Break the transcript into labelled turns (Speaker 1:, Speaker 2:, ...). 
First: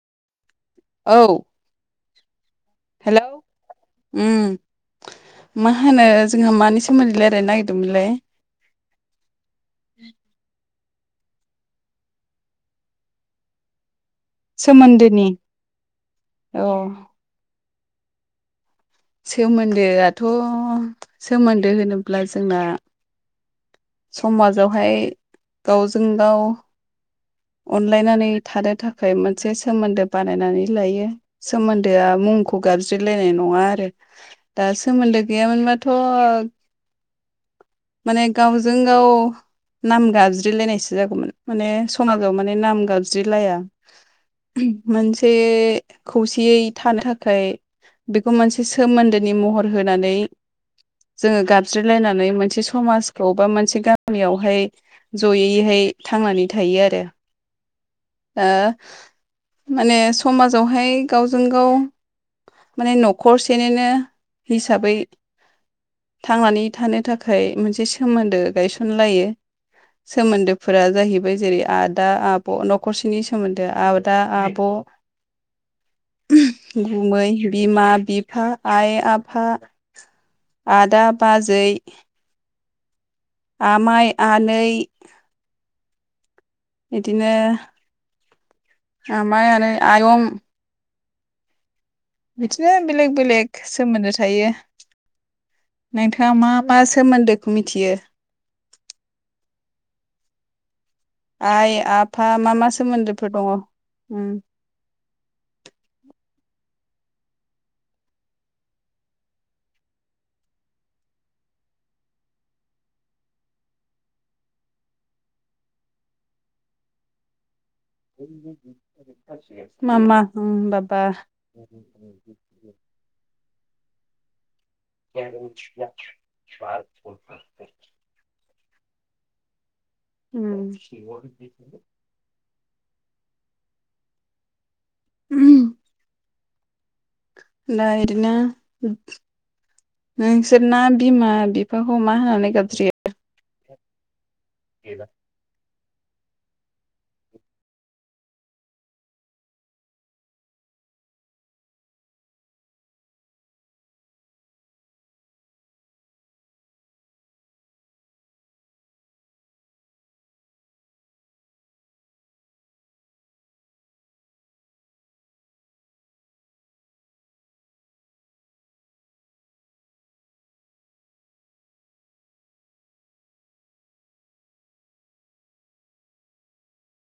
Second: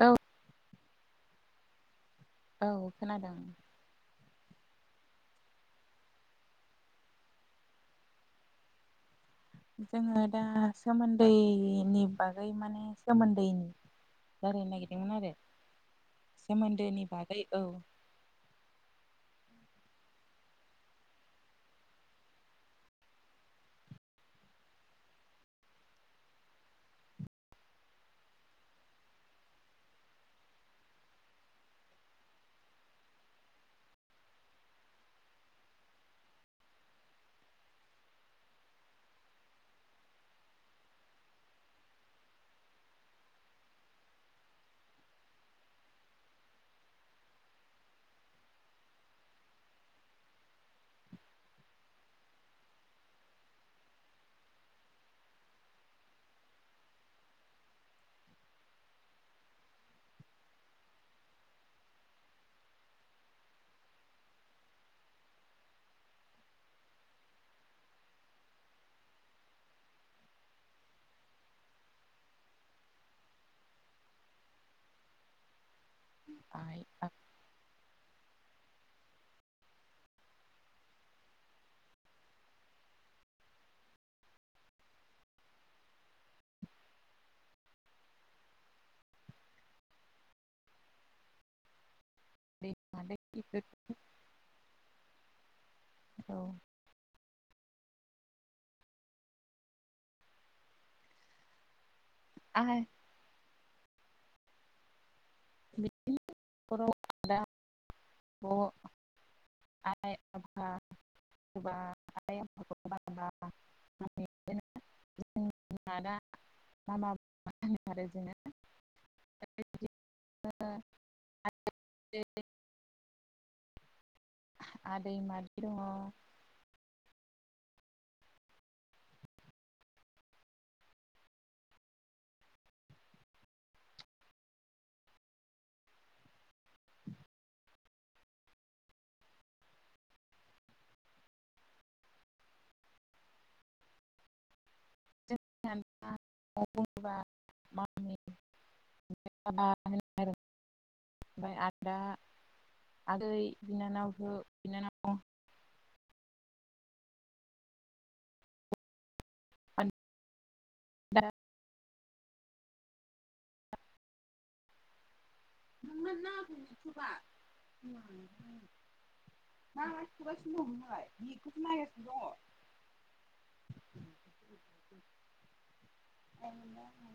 Speaker 1: औ
Speaker 2: औ
Speaker 1: औ
Speaker 2: हेलौ
Speaker 1: खोनादों,
Speaker 2: मा होनो जोंहा मानि सोमोन्दै रायजलायनो नागिरदोंमोनलाय?
Speaker 1: जोङो दा सोमोन्दैनि बागै माने सोमोन्दैनि रालायनो नागिरदोंमोन आरो
Speaker 2: अ
Speaker 1: सोमोन्दोनि बागै औ
Speaker 2: सोमोन्दोआथ' सोमोन्दो होनोब्ला जोंना, समाजावहाय गावजों गाव, अनलायनानै थानो थाखाय मोनसे सोमोन्दो बानायनानै लायो। सोमोन्दोआ मुंखौ गाबज्रिलायनाय नङा आरो दा सोमोन्दो गैयामोनबाथ' माने गाव जों गाव नाम गाबज्रिलायनायसो जागौमोन माने समाजाव माने नाम गाबज्रिलाया मोनसे खौसेयै थानो थाखाय बेखौ मोनसे सोमोन्दोनि महर होनानै, जोङो गाबज्रिलायनानै मोनसे समाजखौ, [unintelligible] मोनसे गामियावहाय जयैहाय थांनानै थायो आरो माने समाजावहाय गावजों गाव, माने न'खरसेनिनो हिसाबै, थांनानै थानो थाखाय मोनसे सोमोन्दो गायसनलायो। सोमोन्दोफोरा जाहैबाय जेरै आदा आब' न'खरसेनि सोमोन्दोआ दा आब'
Speaker 1: आइ
Speaker 2: गुबुमै बिमा बिफा आइ आफा, आदा बाजै, आमाइ आनै, बिदिनो आमाइ आनै आयं बिदिनो
Speaker 1: आदै
Speaker 2: बेलेग
Speaker 1: मादै
Speaker 2: बेलेग
Speaker 1: बेफोरखौ
Speaker 2: सोमोन्दो थायो। नोंथाङा मा मा सोमोन्दोखौ मिथियो? आइ आफा मा मा
Speaker 1: आइ
Speaker 2: सोमोन्दोफोर दङ उम,
Speaker 1: बिदिनो नखराव आदा ब आइ, आफा, एबा [unintelligible] जों आदा मामा, बुङो आरो जोङो
Speaker 2: मामा उम बाबा
Speaker 1: आदै मादै दङो।
Speaker 2: बार उम [unintelligible] नाय इदिनो नोंसोर ना बिमा बिफाखौ मा होननानै गाबज्रियो? [unintelligible]
Speaker 1: [unintelligible] [unintelligible] ओमफ्राय आदा आदै बिनानावखौ, बिनानाव, [unintelligible] [unintelligible] [unintelligible] उम